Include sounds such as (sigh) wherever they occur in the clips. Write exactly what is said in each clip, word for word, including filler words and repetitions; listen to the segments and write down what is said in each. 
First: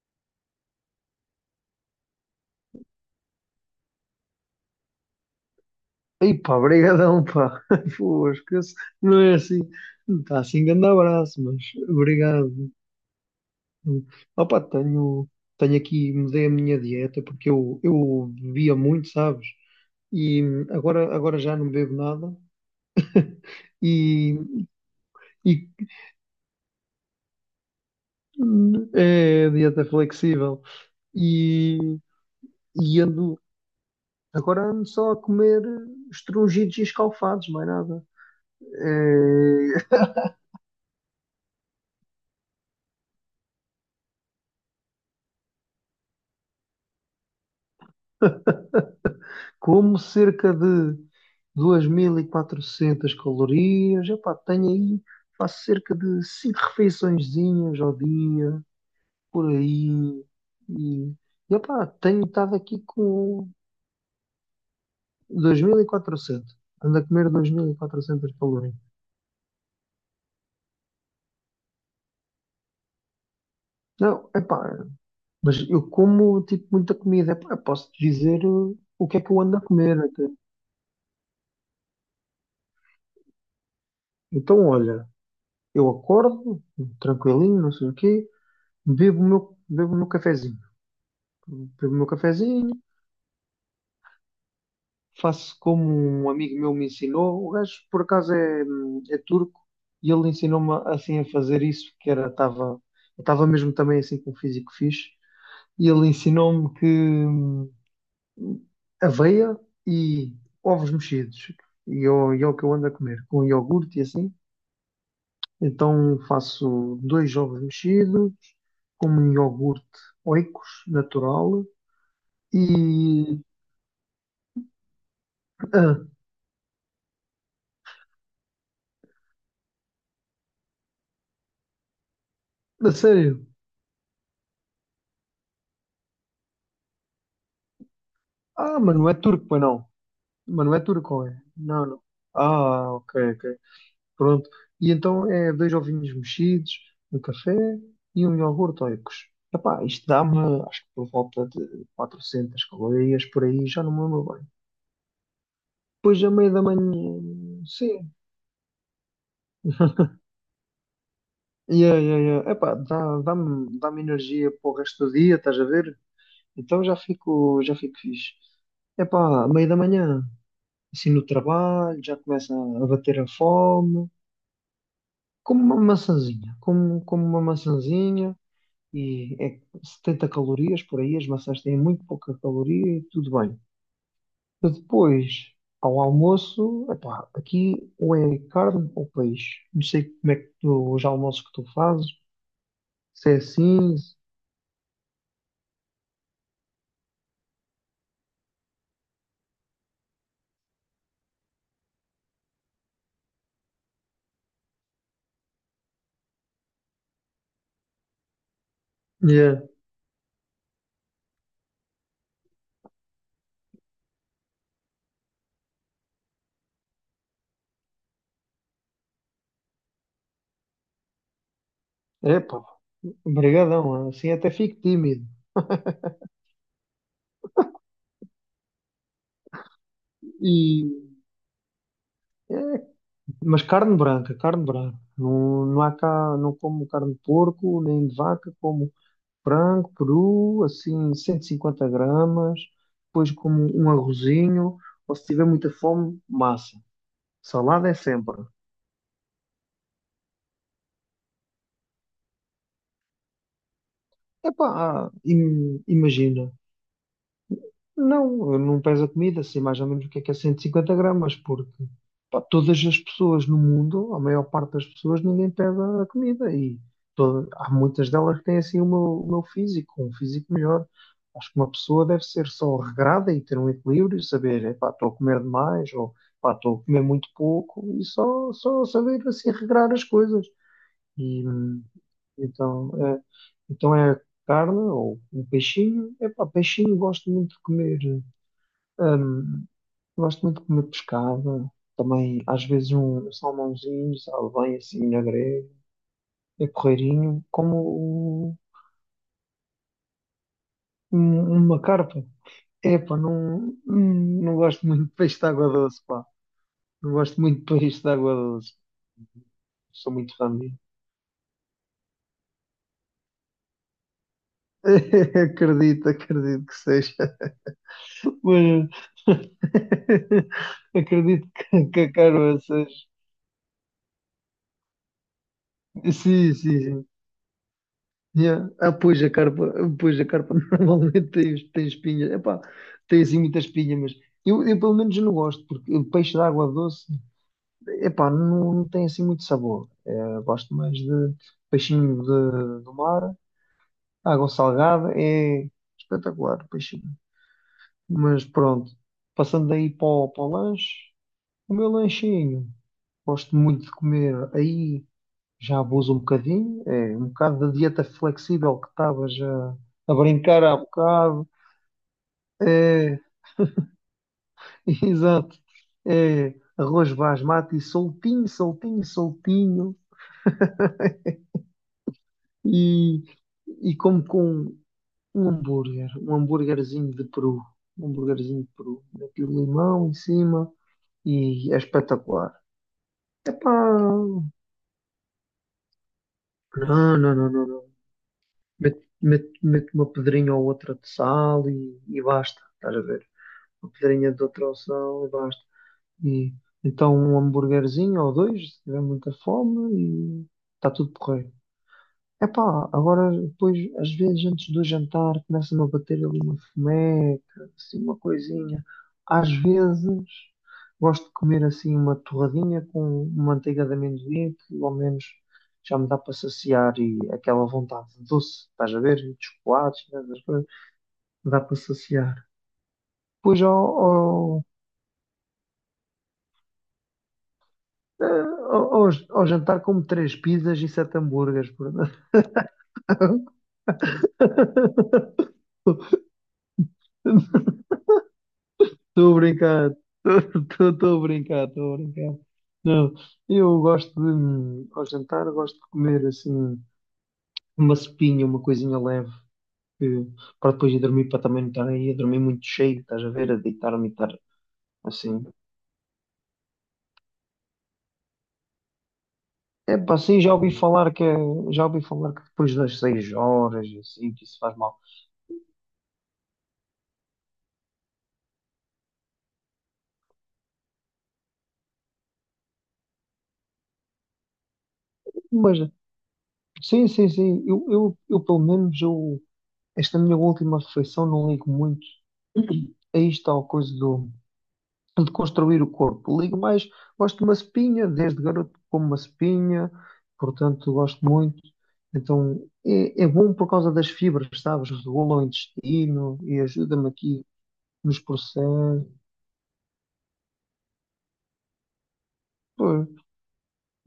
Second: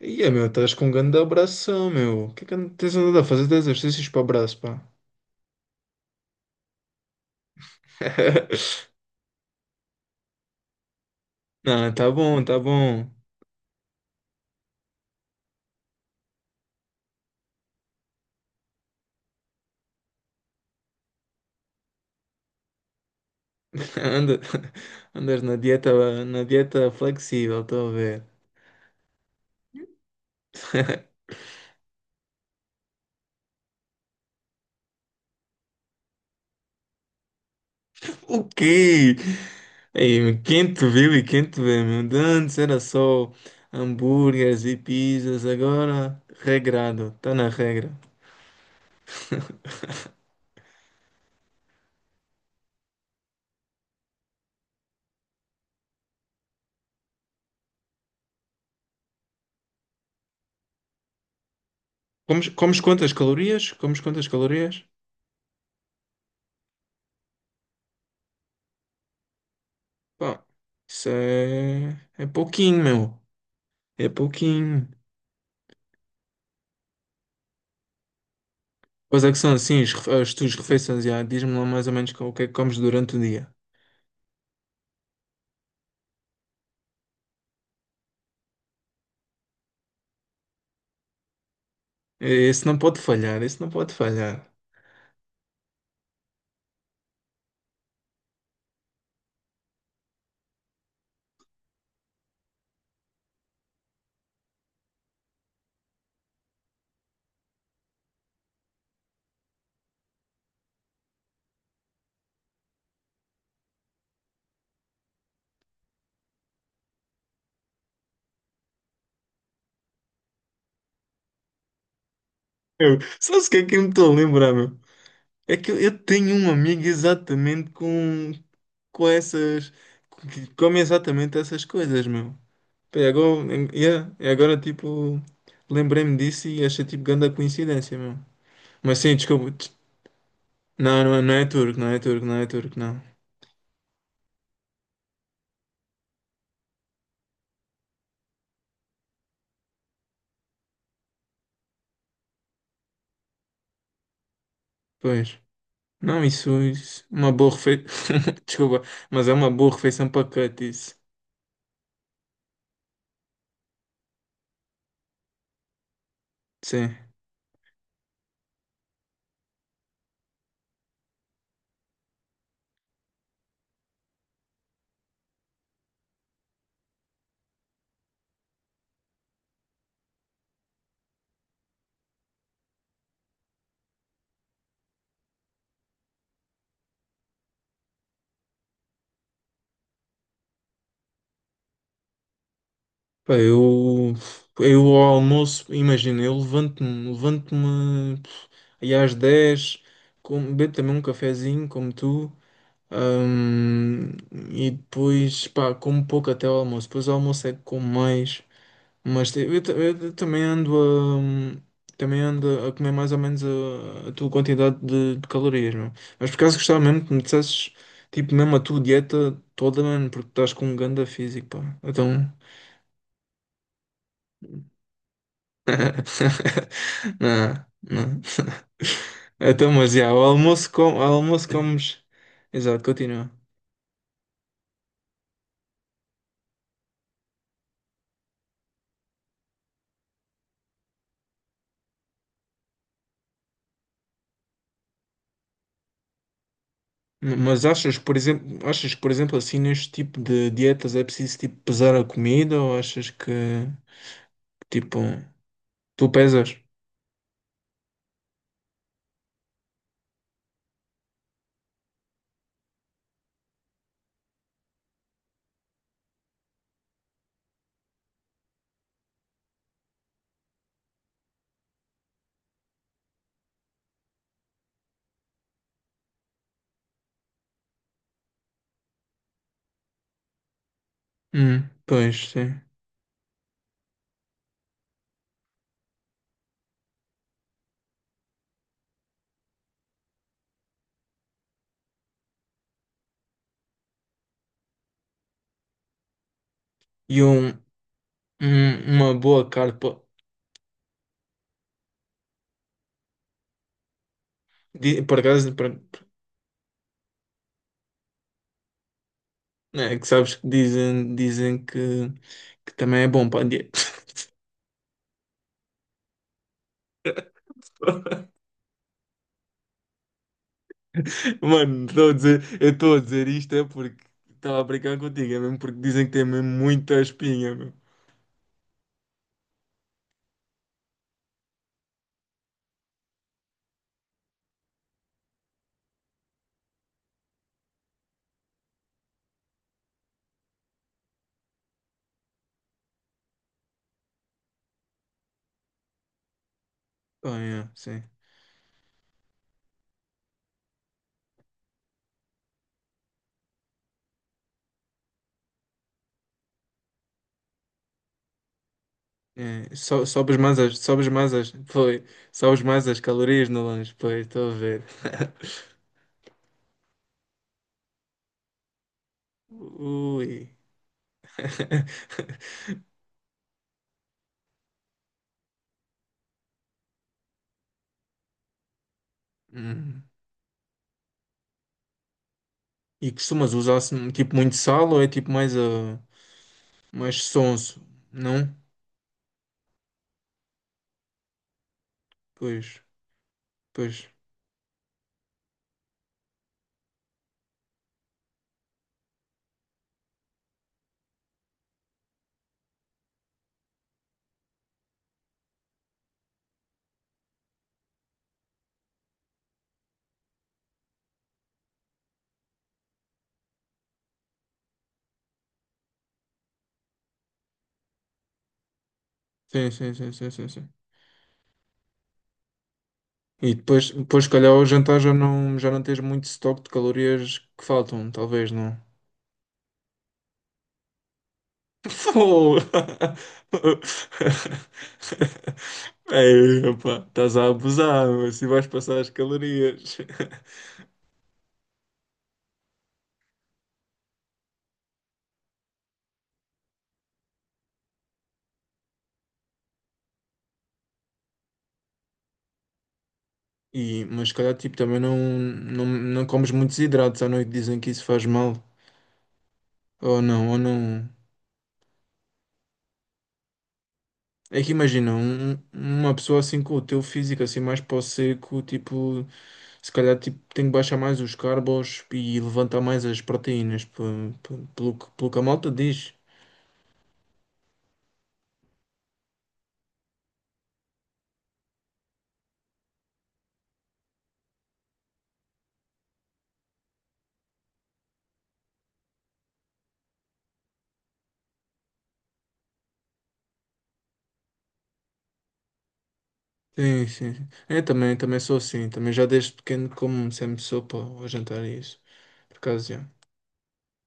Ia, meu, estás com um grande abração, meu. O que é que and- tens andado a fazer de exercícios para o braço, pá? Ei pá, brigadão pá. (laughs) Pô, esquece. (laughs) Não é assim. Não está assim grande abraço, mas Não, tá bom, obrigado. tá bom. Opa, tenho, tenho aqui, mudei a minha dieta porque eu, eu bebia muito, sabes? E agora, agora já não bebo nada. (laughs) (laughs) E, Anda- Andas e na dieta, na dieta flexível, estou a ver. é dieta flexível. (laughs) E, e ando, agora ando só a comer estrungidos e escalfados, mais nada. O quê? É, Ei, meu, quem te viu e quem te vê, meu? De antes era só hambúrgueres e pizzas, agora regrado, está na regra. como (laughs) cerca de dois mil e quatrocentas calorias. Epá, tenho aí, faço cerca de cinco refeiçõezinhas ao dia, por aí, e epá, tenho Comes, estado comes aqui quantas com calorias? Comes quantas calorias? dois mil e quatrocentas, ando a comer dois mil e quatrocentas calorias. Pá, isso é, é pouquinho, meu. É Não, epá, pouquinho. mas eu como tipo muita comida. Epá, posso te dizer eh, o que é Pois é que que eu são ando a assim as, comer refe- até. as tuas refeições, já. Diz-me lá mais ou menos co- o que é que comes durante o dia. Então, olha, eu acordo, tranquilinho, não sei o quê, bebo o meu, bebo o meu cafezinho. Bebo meu Esse cafezinho, não pode falhar, esse não pode falhar. faço como um amigo meu me ensinou. O gajo, por acaso, é, é turco e ele ensinou-me assim a fazer isso, que era, estava, eu estava mesmo também assim com um físico fixe. E ele ensinou-me que hum, aveia e ovos mexidos, e eu- e é o que eu ando a comer, com iogurte e assim. Então faço dois ovos mexidos, com um iogurte Oikos natural Eu, e. sabes o que é que eu me estou a lembrar, meu? É que eu, eu Ah, tenho um amigo exatamente com, com essas. Que come exatamente essas coisas, meu. a Pá, e sério? agora, em- yeah, e agora tipo, lembrei-me disso e achei tipo grande a coincidência, meu. Ah, mas Mas não é sim, turco, desculpa. pois des- não. Mas não é Não, não, é- turco, não é? é turco, Não, não é não. turco, não é turco, Ah, não. ok, ok. Pronto. E então é dois ovinhos mexidos, um café e um iogurte oicos. Epá, isto dá-me, acho que por volta de quatrocentas calorias por aí, já não me lembro bem. Pois. Depois, Não, a meia isso, da isso manhã, uma boa refeição. sim. (laughs) Desculpa, mas é uma boa refeição para cut isso. Yeah, yeah, yeah. Epá, dá, dá-me, dá-me energia para o resto do dia, estás a ver? Então Sim. já fico, já fico fixe. Epá, à meia da manhã, assim no trabalho, já começa a bater a fome. Como uma maçãzinha, como, como uma maçãzinha, e é setenta calorias por aí. As maçãs têm muito pouca caloria e tudo bem. E depois, ao almoço, epá, aqui ou é carne ou peixe. Não sei como é que tu, os almoços que tu fazes, se Pá, é assim, eu, se- eu ao almoço, imagina, eu levanto-me, levanto-me pff, aí às dez como, bebo também um cafezinho, como tu, hum, e depois, pá, como pouco até ao almoço. Depois ao almoço é que como mais. Mas eu, eu é ta- eu também ando a, hum, também ando a comer mais ou menos a, a tua quantidade de, de calorias, meu. Mas por acaso gostava mesmo que me dissesses, tipo, mesmo a tua dieta toda, mano, porque estás com um ganda físico, pá. Então. epá, brigadão, assim até fico tímido. (laughs) Não, não. Então, mas já, o almoço, E, com, o almoço comes. Exato, continua. mas carne branca, carne branca. Não, não há cá, não como carne de porco, nem de vaca, como frango, peru, assim, cento e cinquenta gramas, depois como um arrozinho, ou se tiver muita fome, massa. M- Mas Salada é achas, por sempre. exemplo, achas que, por exemplo, assim, neste tipo de dietas é preciso, tipo, pesar a comida ou achas que, Epá, tipo, ah, im- tu imagina, pesas? não, não pesa comida, sei mais ou menos o que é que é cento e cinquenta gramas, porque pá, todas as pessoas no mundo, a maior parte das pessoas, ninguém pesa a comida e toda- há muitas delas que têm assim o meu, o meu físico, um físico melhor. Acho que uma pessoa deve ser só regrada e ter um equilíbrio, saber, epá, estou a comer demais ou pá, estou a comer muito pouco, e só, só saber assim regrar as coisas. E Hum, hum, pois, sim. então é, então é carne ou um peixinho. Epá, peixinho gosto muito de comer. Gosto muito de comer pescada, também às vezes um salmãozinho, sabe, bem assim na grelha, é E porreirinho, um, como o- um- uma boa carpa. um- uma carpa. Epá, não, hum, não gosto Di- muito de Por peixe de acaso, água por- doce, pá. Não gosto muito de peixe de água doce. é que Sou muito sabes que fã de. dizem, dizem que, que também é bom para a dieta. (laughs) Acredito, acredito que seja. (laughs) Mas (laughs) acredito Mano, que, que estou a a dizer, Carol eu estou a seja. dizer isto é porque estava a brincar contigo, é mesmo porque dizem que tem mesmo Sim, sim, muita sim. espinha, meu. Yeah. Ah, pois a carpa, pois a carpa (laughs) normalmente tem, tem espinhas. Epá, tem assim muita espinha, mas eu, eu pelo menos não gosto, porque o peixe de água doce, epá, não, não tem assim muito sabor. É, gosto mais de peixinho de, do mar, água salgada. É espetacular, peixinho. Oh, yeah, sim. Mas pronto, passando aí para o, para o, lanche, o meu lanchinho, gosto muito de comer aí, já abuso um bocadinho, é um bocado da dieta flexível que estava É, já so- a sobes mais brincar há as, sobes mais bocado. as, foi, sobes mais as É, calorias no lanche, pois, estou a ver. (laughs) exato. É arroz basmati soltinho, soltinho, (laughs) soltinho, Ui. (laughs) e, e como com um hambúrguer, um hambúrguerzinho de peru, um hambúrguerzinho de peru, daquele Hum. limão em cima, e é espetacular. E costumas Epá, usar-se tipo não, muito sal ou é tipo mais a não, mais não, não, sonso? não. Não? Mete, mete, mete uma pedrinha ou outra de sal, e, e basta, Pois, estás a ver? A pois. pedrinha de outra opção e basta. E então um hambúrguerzinho ou dois, se tiver muita fome, e está tudo porreiro. Epá, agora depois, às vezes antes do jantar, começa-me a bater ali uma fomeca, assim, uma coisinha. Às vezes gosto de comer assim uma torradinha com manteiga de amendoim, que ao menos já me dá para saciar e aquela vontade doce, estás a ver? E de Sim, sim, chocolates, sim, né, sim, das sim, coisas, sim. dá para saciar. E Depois ao, depois, depois, se calhar, ao ao, jantar já não, já não tens muito estoque de calorias que faltam, eh, talvez, não? ao, ao- ao jantar como três pizzas e sete hambúrgueres, (laughs) portanto. Pô! (laughs) Ei, opa, estás a abusar, mas se vais passar as Estou a brincar, calorias. (laughs) estou a brincar, estou a brincar. Não, eu gosto de, ao jantar, gosto de comer assim uma sopinha, uma coisinha leve, que- para depois ir dormir, para também não estar aí a dormir muito cheio, estás a ver, a E, deitar-me e mas estar se calhar, tipo, também não, assim. não, não comes muitos hidratos à noite, dizem que isso faz mal. É pá, Ou assim não, já ou ouvi não. falar que é, já ouvi falar que depois das seis horas, e assim, que isso É que faz mal. imagina, um- um, uma pessoa assim com o teu físico, assim mais para o seco, tipo, se calhar tipo, tem que baixar mais os carbos e levantar mais as proteínas, pe- pe- pelo, que- pelo que a malta Mas diz. sim, sim, sim. Eu, eu, eu pelo menos, eu, esta minha última refeição não ligo muito, aí está a coisa do, de construir o corpo. Ligo mais, gosto de uma espinha, desde garoto como uma espinha, portanto gosto muito. Então é, é bom por causa das fibras, sabes? Regula o intestino e Sim, ajuda-me sim, aqui sim. É, também, nos também sou assim, processos. também já desde pequeno como sempre sopa ao jantar e isso. Por acaso, já,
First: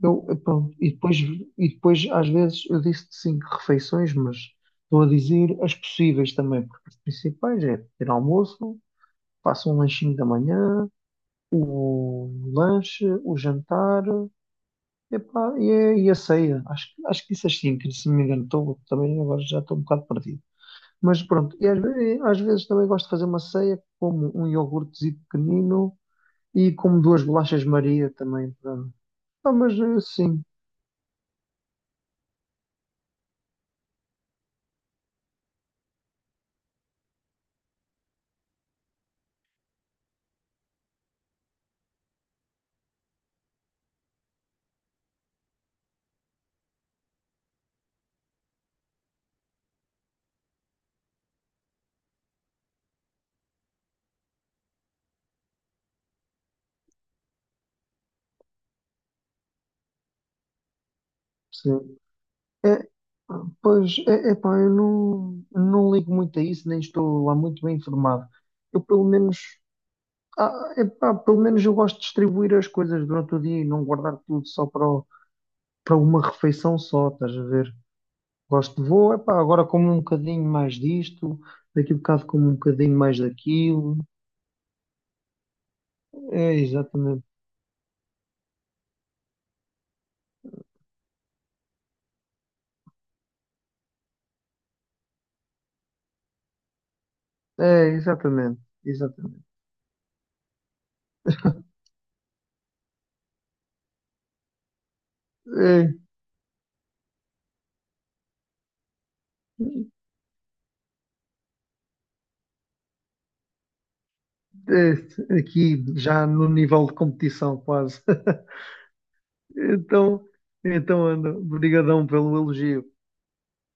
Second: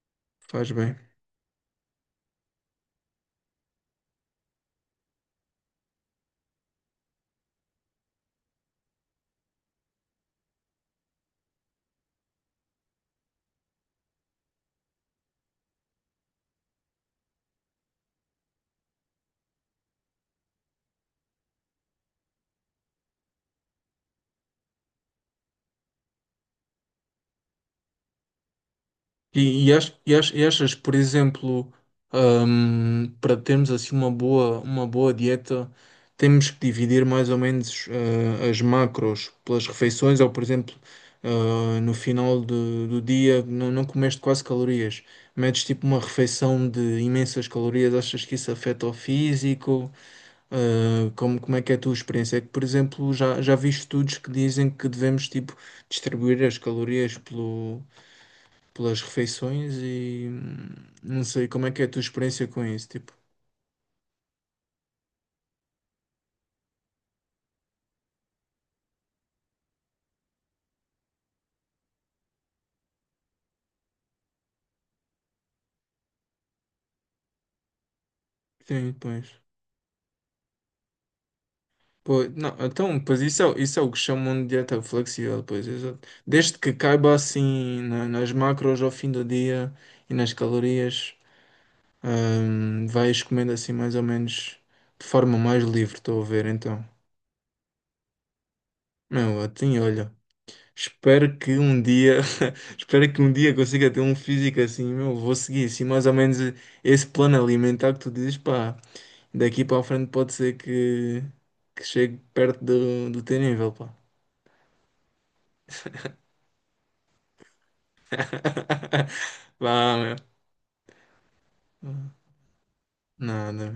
Eu, eu, faz pronto, e bem. depois, e depois às vezes eu disse cinco refeições, mas estou a dizer as possíveis também, porque as principais é ter almoço, faço um lanchinho da manhã, o lanche, o jantar, epá, e, é- e a ceia. Acho, que- acho que disse as cinco, se não me engano, estou, também agora já estou um bocado perdido. Mas pronto, e às, ve- às vezes também gosto de fazer uma ceia, como um iogurtezinho pequenino e como duas bolachas Maria também, pronto. Ah, E, mas e, ach- eh, e ach- sim. e achas, por exemplo, hum, para termos assim uma boa, uma boa dieta, temos que dividir mais ou menos eh, as macros pelas refeições, ou por exemplo, eh, no final do, do dia não, não comeste quase calorias, metes tipo uma refeição de imensas calorias, achas que isso afeta o físico? Eh, como, como é que é a tua experiência? É que, por exemplo, já, já vi estudos que dizem que devemos tipo distribuir as calorias pelo pelas refeições e hum, não sei como é que é a Sim. tua experiência com isso, É, tipo. pois, é, epá, eu não, não ligo muito a isso, nem estou lá muito bem informado. Eu, pelo menos, ah, epá, pelo menos eu gosto de distribuir as coisas durante o dia e não guardar tudo só para, o- para uma refeição só, estás a ver? Gosto de, Sim, vou, epá, pois. agora como um bocadinho mais disto, daqui a Pô, bocado como um não, bocadinho então, mais pois isso é, isso é o daquilo. que chamam de dieta flexível, pois, exato. É, Desde que caiba exatamente. assim na- nas macros ao fim do dia e nas calorias, hum, vais comendo assim mais ou menos de forma mais livre, estou a ver, então. É, exatamente. Meu, Exatamente. assim, olha, espero que um dia, (laughs) espero que um dia consiga ter um físico assim, meu, vou seguir assim É, mais ou menos esse plano alimentar que tu dizes, pá. Daqui para a frente pode ser que, que chegue perto do, do teu nível, pá. é, aqui já no nível de competição quase. (laughs) Vá, Então, meu. então, Ana, brigadão pelo elogio. Nada.